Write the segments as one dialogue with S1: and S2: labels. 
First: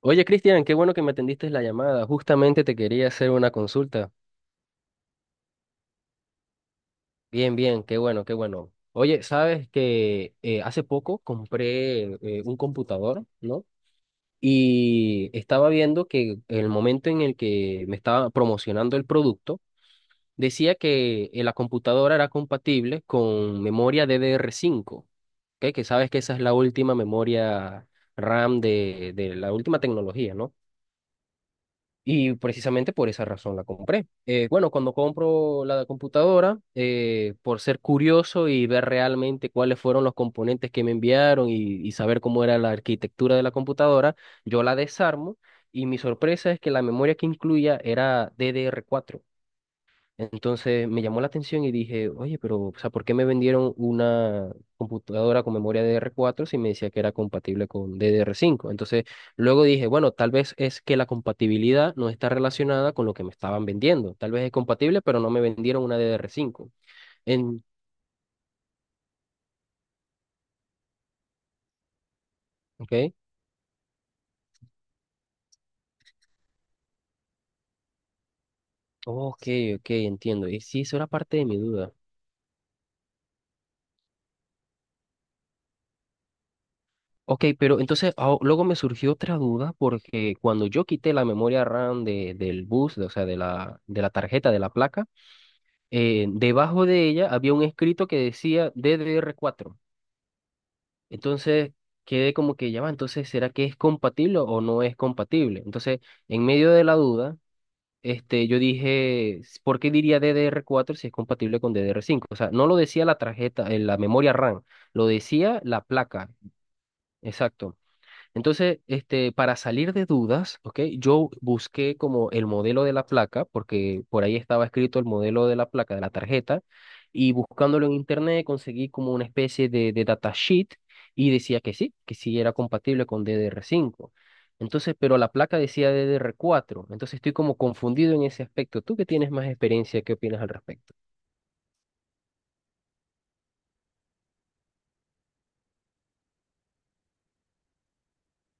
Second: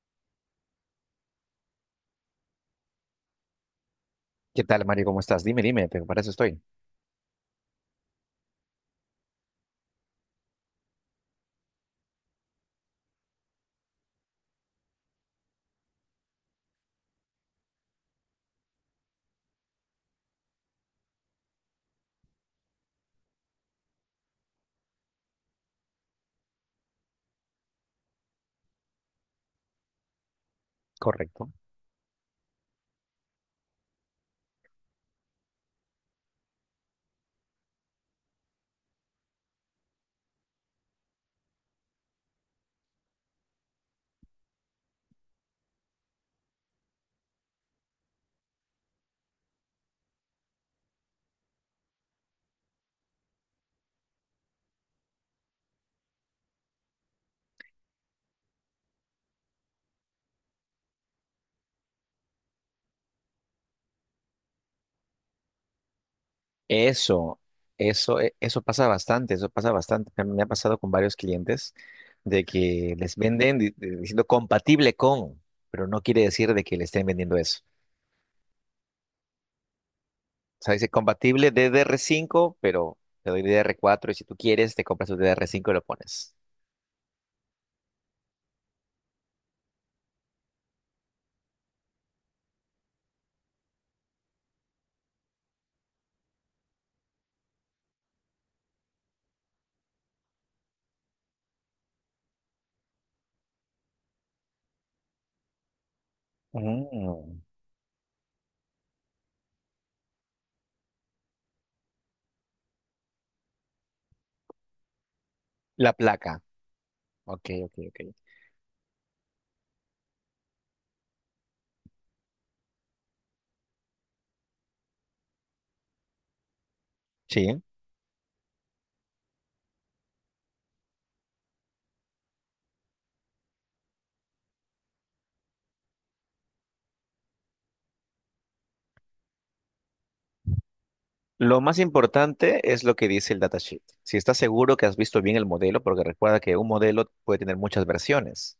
S1: Oye, Cristian, qué bueno que me atendiste la llamada. Justamente te quería hacer una consulta.
S2: ¿Qué tal, Mario? ¿Cómo estás? Dime, pero para eso estoy.
S1: Bien, bien, qué bueno, qué bueno. Oye, sabes que hace poco compré un computador, ¿no? Y estaba viendo que el momento en el que me estaba promocionando el producto, decía que la computadora era compatible con memoria DDR5, ¿ok? Que sabes que esa es la última memoria RAM de la última tecnología, ¿no?
S2: Correcto.
S1: Y precisamente por esa razón la compré. Bueno, cuando compro la computadora, por ser curioso y ver realmente cuáles fueron los componentes que me enviaron y saber cómo era la arquitectura de la computadora, yo la desarmo y mi sorpresa es que la memoria que incluía era DDR4. Entonces me llamó la atención y dije, oye, pero, o sea, ¿por qué me vendieron una computadora con memoria DDR4 si me decía que era compatible con DDR5? Entonces luego dije, bueno, tal vez es que la compatibilidad no está relacionada con lo que me estaban vendiendo. Tal vez es compatible, pero no me vendieron una DDR5.
S2: Eso,
S1: En,
S2: eso pasa bastante, eso pasa bastante. Me ha pasado con varios clientes de que
S1: ok,
S2: les venden diciendo compatible con, pero no quiere decir de que le estén vendiendo eso.
S1: ok, ok, entiendo. Y
S2: O sea,
S1: sí,
S2: dice
S1: eso era parte de
S2: compatible
S1: mi duda.
S2: DDR5, pero te doy DDR4, y si tú quieres te compras el DDR5 y lo pones.
S1: Ok, pero entonces luego me surgió otra duda porque cuando yo quité la memoria RAM del bus, o sea, de la tarjeta, de la placa, debajo de ella había un escrito que decía DDR4. Entonces quedé como que ya va, entonces ¿será que es compatible o no es compatible? Entonces, en medio de la duda,
S2: Mm.
S1: este, yo dije, ¿por qué diría DDR4 si es compatible con DDR5? O sea, no lo decía la tarjeta, la memoria RAM, lo decía la
S2: La
S1: placa.
S2: placa. Ok,
S1: Exacto.
S2: ok, ok.
S1: Entonces, este, para salir de dudas, ¿ok? Yo busqué como el modelo de la placa, porque por ahí estaba escrito el modelo de la placa, de la tarjeta, y
S2: Sí.
S1: buscándolo en internet conseguí como una especie de datasheet y decía que sí era compatible con DDR5. Entonces, pero la placa decía DDR4. Entonces estoy como confundido en ese aspecto. Tú que tienes más experiencia, ¿qué opinas al respecto?
S2: Lo más importante es lo que dice el datasheet. Si estás seguro que has visto bien el modelo, porque recuerda que un modelo puede tener muchas versiones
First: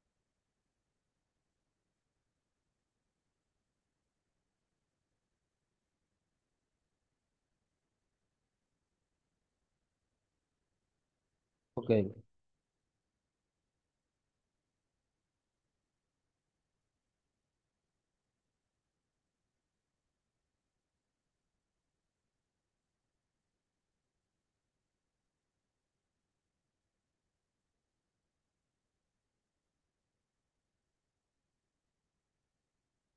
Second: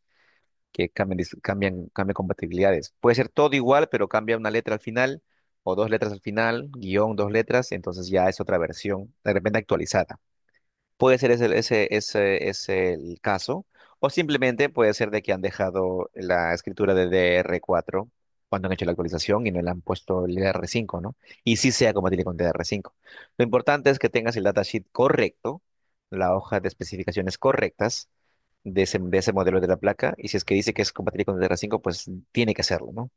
S2: que cambian, cambian compatibilidades. Puede ser todo igual, pero cambia una letra al final o dos letras al final, guión, dos letras, entonces ya es otra versión, de repente actualizada. Puede ser
S1: Ok.
S2: ese es el caso, o simplemente puede ser de que han dejado la escritura de dr cuatro cuando han hecho la actualización y no le han puesto el dr cinco, ¿no? Y sí sea compatible con dr cinco. Lo importante es que tengas el datasheet correcto, la hoja de especificaciones correctas de ese modelo de la placa, y si es que dice que es compatible con dr cinco, pues tiene que hacerlo, ¿no?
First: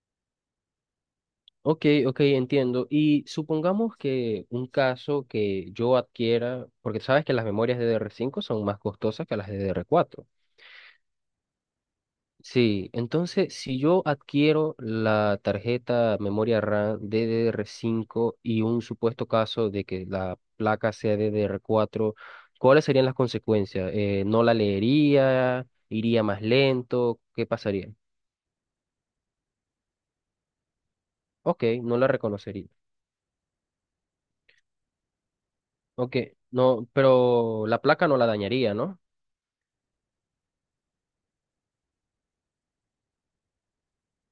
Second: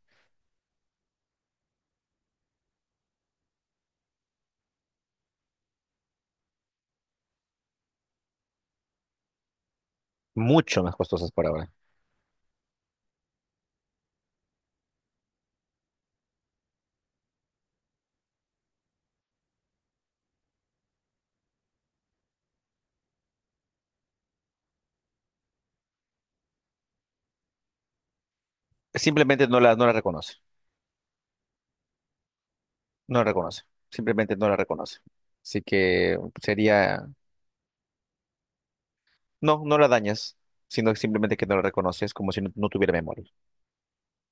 S1: Ok, ok, entiendo. Y supongamos que un caso que yo adquiera, porque sabes que las memorias DDR5 son más costosas que las DDR4.
S2: Mucho más costosas por ahora.
S1: Sí, entonces si yo adquiero la tarjeta memoria RAM DDR5 y un supuesto caso de que la placa sea DDR4, ¿cuáles serían las consecuencias? ¿No la leería? ¿Iría más lento? ¿Qué pasaría?
S2: Simplemente no la reconoce,
S1: Ok, no la reconocería.
S2: no la reconoce, simplemente no la reconoce. Así
S1: Ok,
S2: que
S1: no,
S2: sería...
S1: pero la placa no la dañaría, ¿no?
S2: No, no la dañas, sino simplemente que no la reconoces como si no, no tuviera memoria.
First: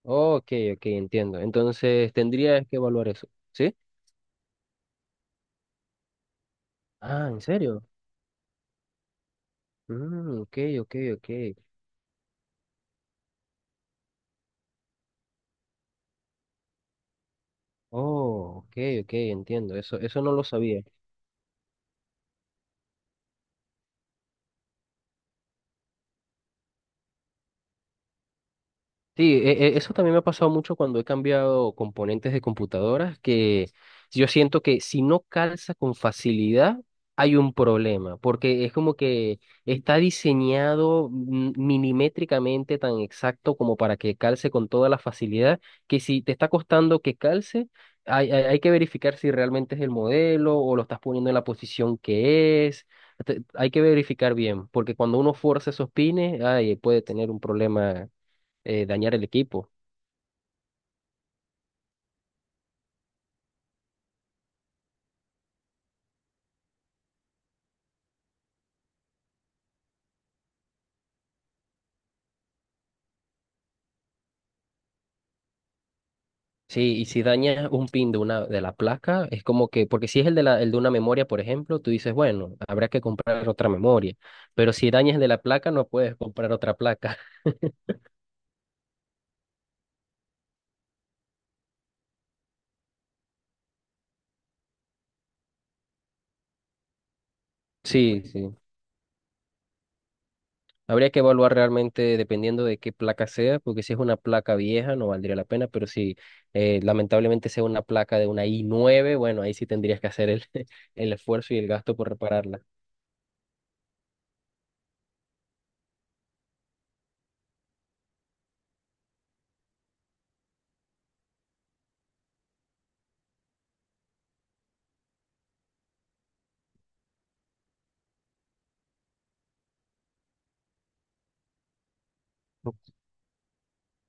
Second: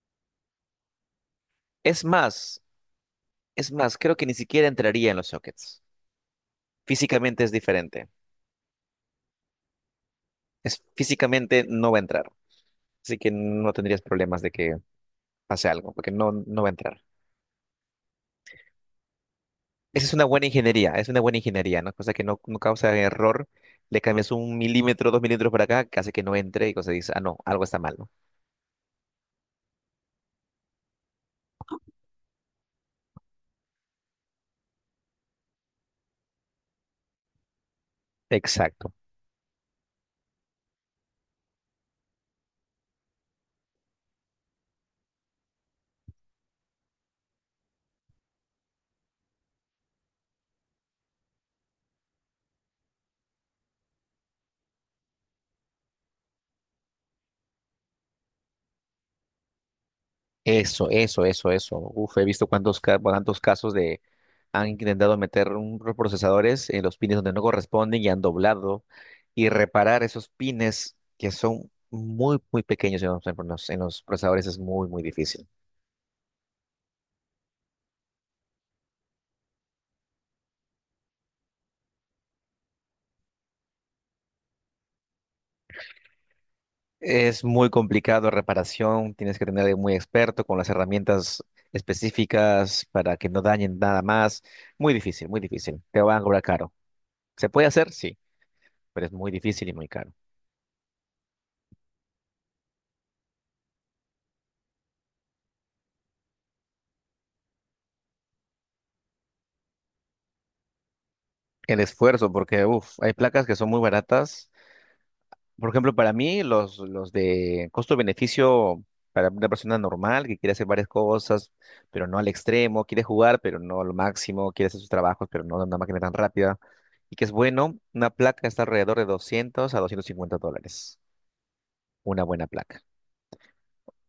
S1: Ok, ok, entiendo.
S2: Es
S1: Entonces
S2: más,
S1: tendrías que evaluar eso,
S2: es
S1: ¿sí?
S2: más, creo que ni siquiera entraría en los sockets.
S1: Ah, ¿en
S2: Físicamente es
S1: serio?
S2: diferente.
S1: Mm, ok,
S2: Es,
S1: ok, ok.
S2: físicamente no va a entrar. Así que no tendrías problemas de que pase algo, porque no, no va a entrar.
S1: Oh, ok, ok, entiendo. Eso,
S2: Esa es
S1: eso
S2: una
S1: no lo
S2: buena
S1: sabía.
S2: ingeniería, es una buena ingeniería, ¿no? Cosa que no, no causa error. Le cambias un milímetro, dos milímetros para acá, que hace que no entre y cosa dice, ah, no, algo está mal, ¿no?
S1: Sí, eso también me ha pasado mucho cuando he cambiado componentes de computadoras, que yo siento que si no calza con facilidad, hay un problema, porque es
S2: Exacto.
S1: como que está diseñado milimétricamente tan exacto como para que calce con toda la facilidad, que si te está costando que calce, hay que verificar si realmente es el modelo o lo estás poniendo en la posición que es. Hay que verificar bien, porque cuando uno fuerza esos pines, ay, puede tener un problema, dañar el equipo.
S2: Eso. Uf, he visto cuántos, cuántos casos de. Han intentado meter unos procesadores en los pines donde no corresponden y han doblado, y reparar esos pines que son muy, muy pequeños en en los procesadores es muy, muy difícil.
S1: Sí, y si dañas un pin de una de la placa, es como que, porque si es el de una memoria, por ejemplo, tú dices, bueno, habrá que comprar otra memoria, pero si dañas el de la placa, no puedes comprar otra placa.
S2: Es muy complicado reparación, tienes que tener a alguien muy experto con las herramientas específicas para que no dañen nada más. Muy difícil, muy difícil. Te van a cobrar caro. ¿Se puede hacer? Sí,
S1: Sí, sí.
S2: pero es muy difícil y muy caro.
S1: Habría que evaluar realmente dependiendo de qué placa sea, porque si es una placa vieja no valdría la pena, pero si lamentablemente sea una placa de una i9, bueno, ahí sí tendrías que hacer el, el esfuerzo y el
S2: El
S1: gasto por
S2: esfuerzo,
S1: repararla.
S2: porque uf, hay placas que son muy baratas. Por ejemplo, para mí, los de costo-beneficio para una persona normal que quiere hacer varias cosas, pero no al extremo, quiere jugar, pero no a lo máximo, quiere hacer sus trabajos, pero no de una máquina tan rápida, y que es bueno, una placa está alrededor de 200 a $250. Una buena placa,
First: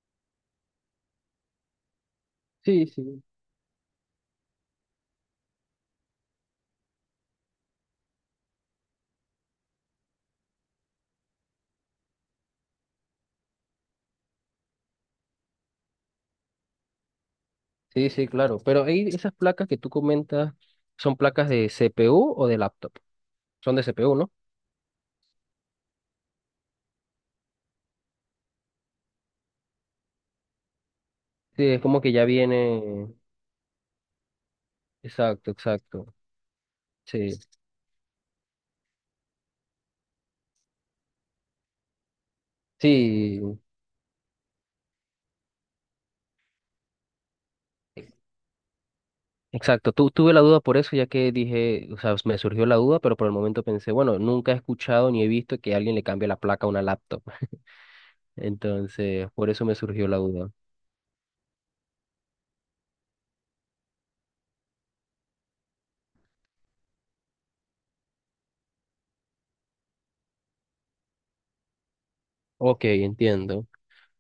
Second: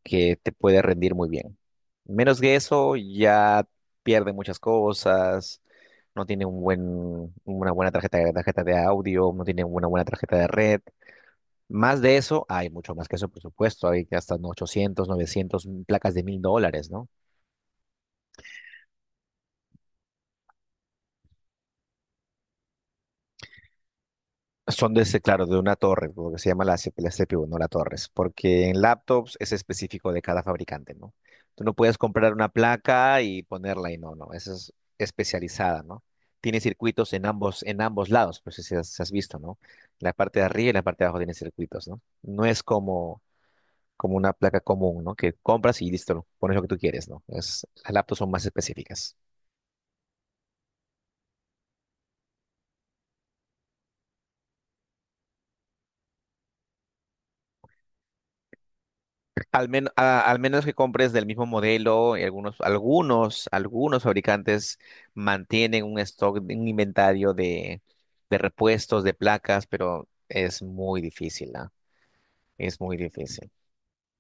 S2: que te puede rendir muy bien. Menos que
S1: Sí,
S2: eso,
S1: sí.
S2: ya pierde muchas cosas, no tiene un buen, una buena tarjeta, tarjeta de audio, no tiene una buena tarjeta de red. Más de eso, hay mucho más que eso, por supuesto. Hay que hasta 800, 900, placas de $1000, ¿no?
S1: Sí, sí, claro. Pero ahí esas placas que tú comentas, ¿son placas de CPU o de laptop? Son de CPU, ¿no?
S2: Son de ese, claro, de una torre, lo que se llama la, la CPU, no la torres, porque en laptops es específico de cada fabricante, ¿no?
S1: Sí,
S2: Tú no
S1: es
S2: puedes
S1: como que ya
S2: comprar una
S1: viene.
S2: placa y ponerla y no, no, esa es
S1: Exacto,
S2: especializada, ¿no?
S1: exacto.
S2: Tiene circuitos en
S1: Sí,
S2: ambos lados, pues si has visto, ¿no? La parte de arriba y la parte de abajo tiene circuitos, ¿no? No es como,
S1: sí,
S2: como una placa común, ¿no? Que compras y listo, pones lo que tú quieres, ¿no? Es, las laptops son más específicas.
S1: exacto. Tuve la duda por eso, ya que dije, o sea, me surgió la duda, pero por el momento pensé, bueno, nunca he escuchado ni he visto que alguien le cambie la placa a una laptop. Entonces, por eso
S2: Al
S1: me
S2: men-
S1: surgió la
S2: a- al
S1: duda.
S2: menos que compres del mismo modelo, y algunos fabricantes mantienen un stock, un inventario de repuestos, de placas, pero es muy difícil, ¿ah? Es
S1: Ok,
S2: muy difícil.
S1: entiendo.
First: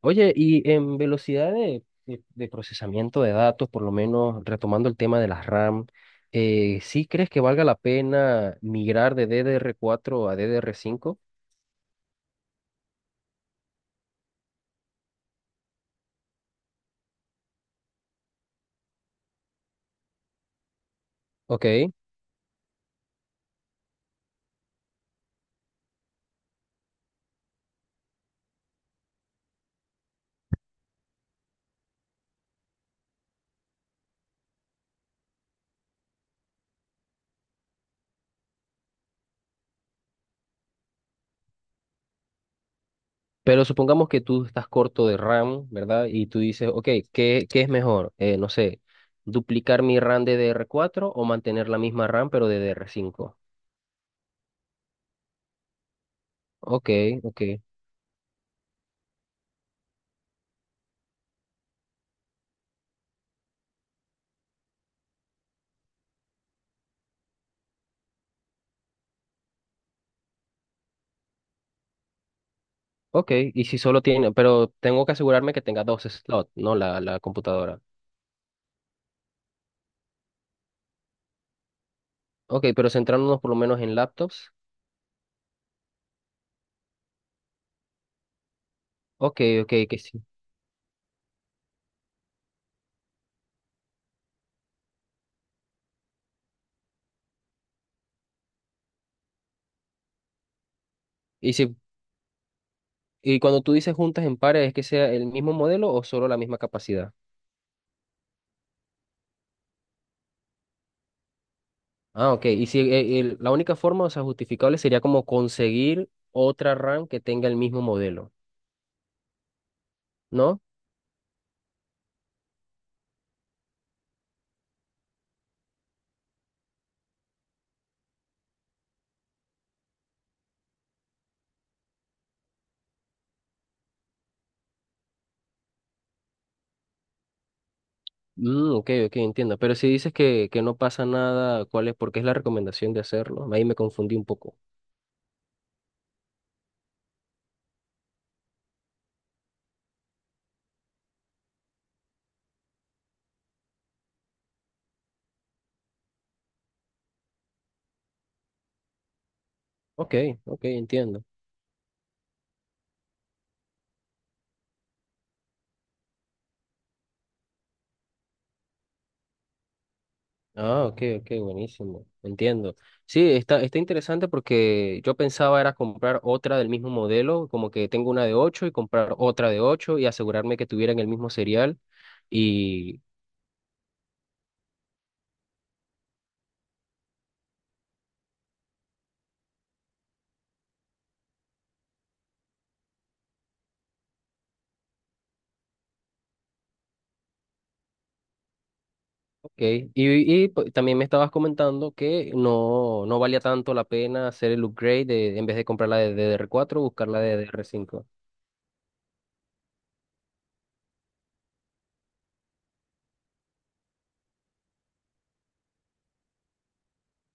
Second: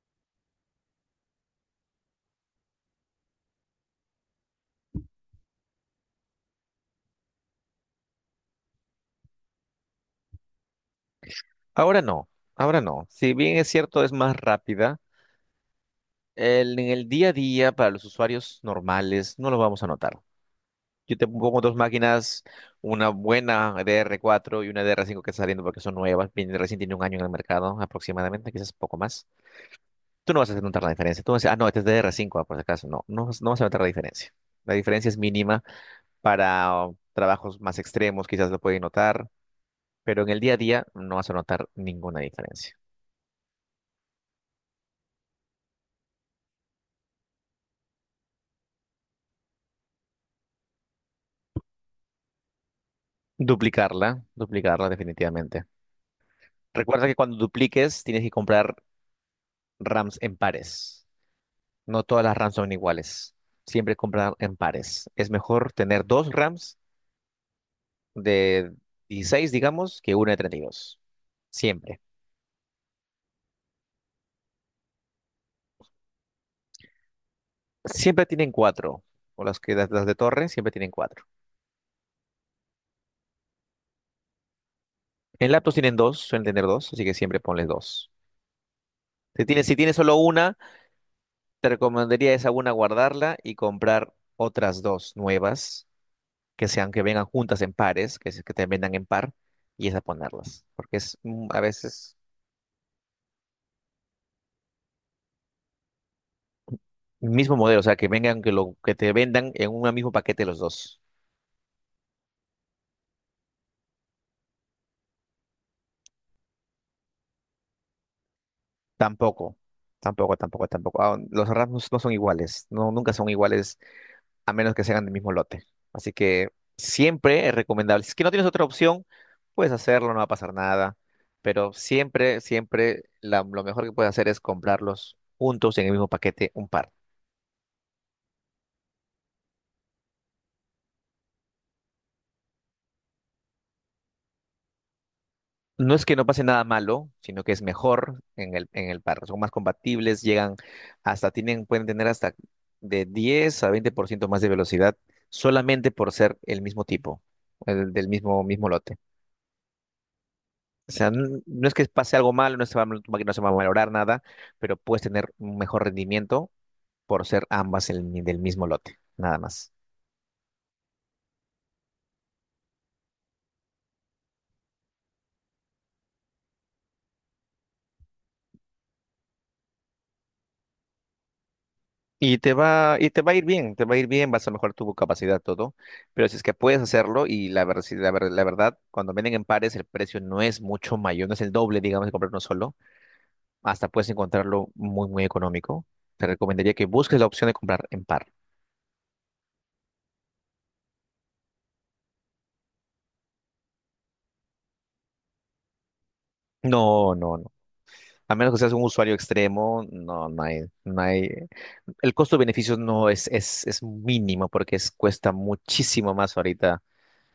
S1: Oye, y en velocidad de procesamiento de datos, por lo menos retomando el tema de las RAM, ¿sí crees que valga la pena migrar de DDR4 a DDR5?
S2: Ahora no, ahora no. Si bien es cierto, es más rápida, en el día a día para los usuarios normales no lo vamos a notar. Yo te pongo dos
S1: Ok,
S2: máquinas, una buena dr cuatro y una dr cinco que está saliendo porque son nuevas, recién tiene un año en el mercado aproximadamente, quizás poco más. Tú no vas a notar la diferencia. Tú vas a decir, ah, no, este es DR5, ah, por si acaso. No, no, no vas a notar la diferencia. La diferencia es mínima para trabajos más extremos, quizás lo pueden notar, pero en el día a día no vas a notar ninguna diferencia.
S1: pero supongamos que tú estás corto de RAM, ¿verdad? Y tú dices, ok, ¿qué es mejor? No sé, duplicar mi RAM DDR4 o mantener la misma RAM pero DDR5.
S2: Duplicarla definitivamente.
S1: Ok,
S2: Recuerda que cuando
S1: ok,
S2: dupliques tienes que comprar RAMs en pares. No todas las RAMs son iguales. Siempre comprar en pares. Es mejor tener dos RAMs de 16, digamos, que una de 32. Siempre.
S1: ok. Y si solo tiene, pero tengo que asegurarme que tenga dos slots, ¿no? La computadora.
S2: Siempre tienen cuatro. O las que las de torre siempre tienen cuatro.
S1: Ok, pero centrándonos por lo menos en laptops.
S2: En laptops tienen dos, suelen tener dos, así que siempre ponles dos.
S1: Ok, ok,
S2: Si tienes
S1: que
S2: solo
S1: sí.
S2: una, te recomendaría esa una guardarla y comprar otras dos nuevas, que sean que vengan juntas en pares, que, que te vendan en par, y esas ponerlas. Porque es
S1: Y
S2: a
S1: si,
S2: veces
S1: y cuando tú dices juntas en pares, ¿es que sea el mismo modelo o solo la misma capacidad?
S2: el mismo modelo, o sea, que vengan, que lo que te vendan en un mismo paquete los dos.
S1: Ah, ok. Y si la única forma, o sea, justificable sería como conseguir otra RAM que tenga el mismo modelo,
S2: Tampoco,
S1: ¿no?
S2: tampoco. Ah, los RAMs no son iguales, no, nunca son iguales a menos que sean del mismo lote. Así que siempre es recomendable. Si es que no tienes otra opción, puedes hacerlo, no va a pasar nada. Pero siempre, siempre lo mejor que puedes hacer es comprarlos juntos en el mismo paquete, un par.
S1: Mm, ok, ok, entiendo. Pero si dices que no pasa nada, ¿cuál es? Porque es la recomendación de hacerlo. Ahí me confundí un poco.
S2: No es que no pase nada malo, sino que es mejor en en el par. Son más compatibles, llegan hasta, tienen, pueden tener hasta de 10 a 20% más de velocidad solamente por ser el mismo tipo, el del mismo, mismo lote.
S1: Ok, ok,
S2: O sea,
S1: entiendo.
S2: no es que pase algo malo, no se va, tu máquina no se va a valorar nada, pero puedes tener un mejor rendimiento por ser ambas el del mismo lote, nada más.
S1: Ah, ok, ok, buenísimo, entiendo. Sí, está interesante porque yo pensaba era comprar otra del mismo modelo, como que tengo una de 8 y comprar otra de 8 y asegurarme que tuvieran el mismo serial y,
S2: Y te va a ir bien, te va a ir bien, vas a mejorar tu capacidad, todo. Pero si es que puedes hacerlo, y la, ver- si la, ver- la verdad, cuando venden en pares, el precio no es mucho mayor, no es el doble, digamos, de comprar uno solo. Hasta puedes encontrarlo muy, muy económico. Te recomendaría que busques la opción de comprar en par.
S1: okay. Pues, también me estabas comentando que no, no valía tanto la pena hacer el upgrade de, en vez de comprar la de DDR4, buscar
S2: No,
S1: la de
S2: no,
S1: D
S2: no.
S1: DDR5.
S2: A menos que seas un usuario extremo, no, no hay. El costo-beneficio no es, es mínimo porque es, cuesta muchísimo más ahorita.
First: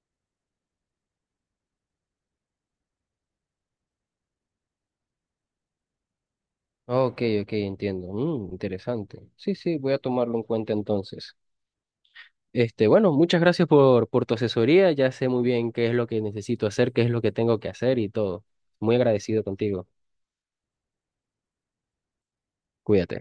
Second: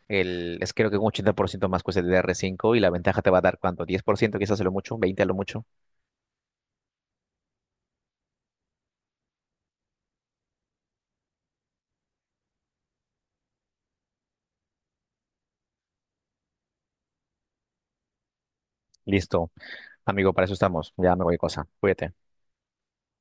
S2: Es creo que un 80% más cuesta el dr cinco y la ventaja te va a dar cuánto, 10% quizás a lo mucho, 20 a lo mucho.
S1: Ok, ok, entiendo. Mm, interesante. Sí, sí, voy a tomarlo en cuenta entonces. Este, bueno, muchas gracias por tu asesoría. Ya sé muy bien qué es lo que necesito hacer, qué es lo que tengo que hacer y todo. Muy agradecido
S2: Listo,
S1: contigo.
S2: amigo, para eso estamos. Ya me voy cosa. Cuídate.
S1: Cuídate.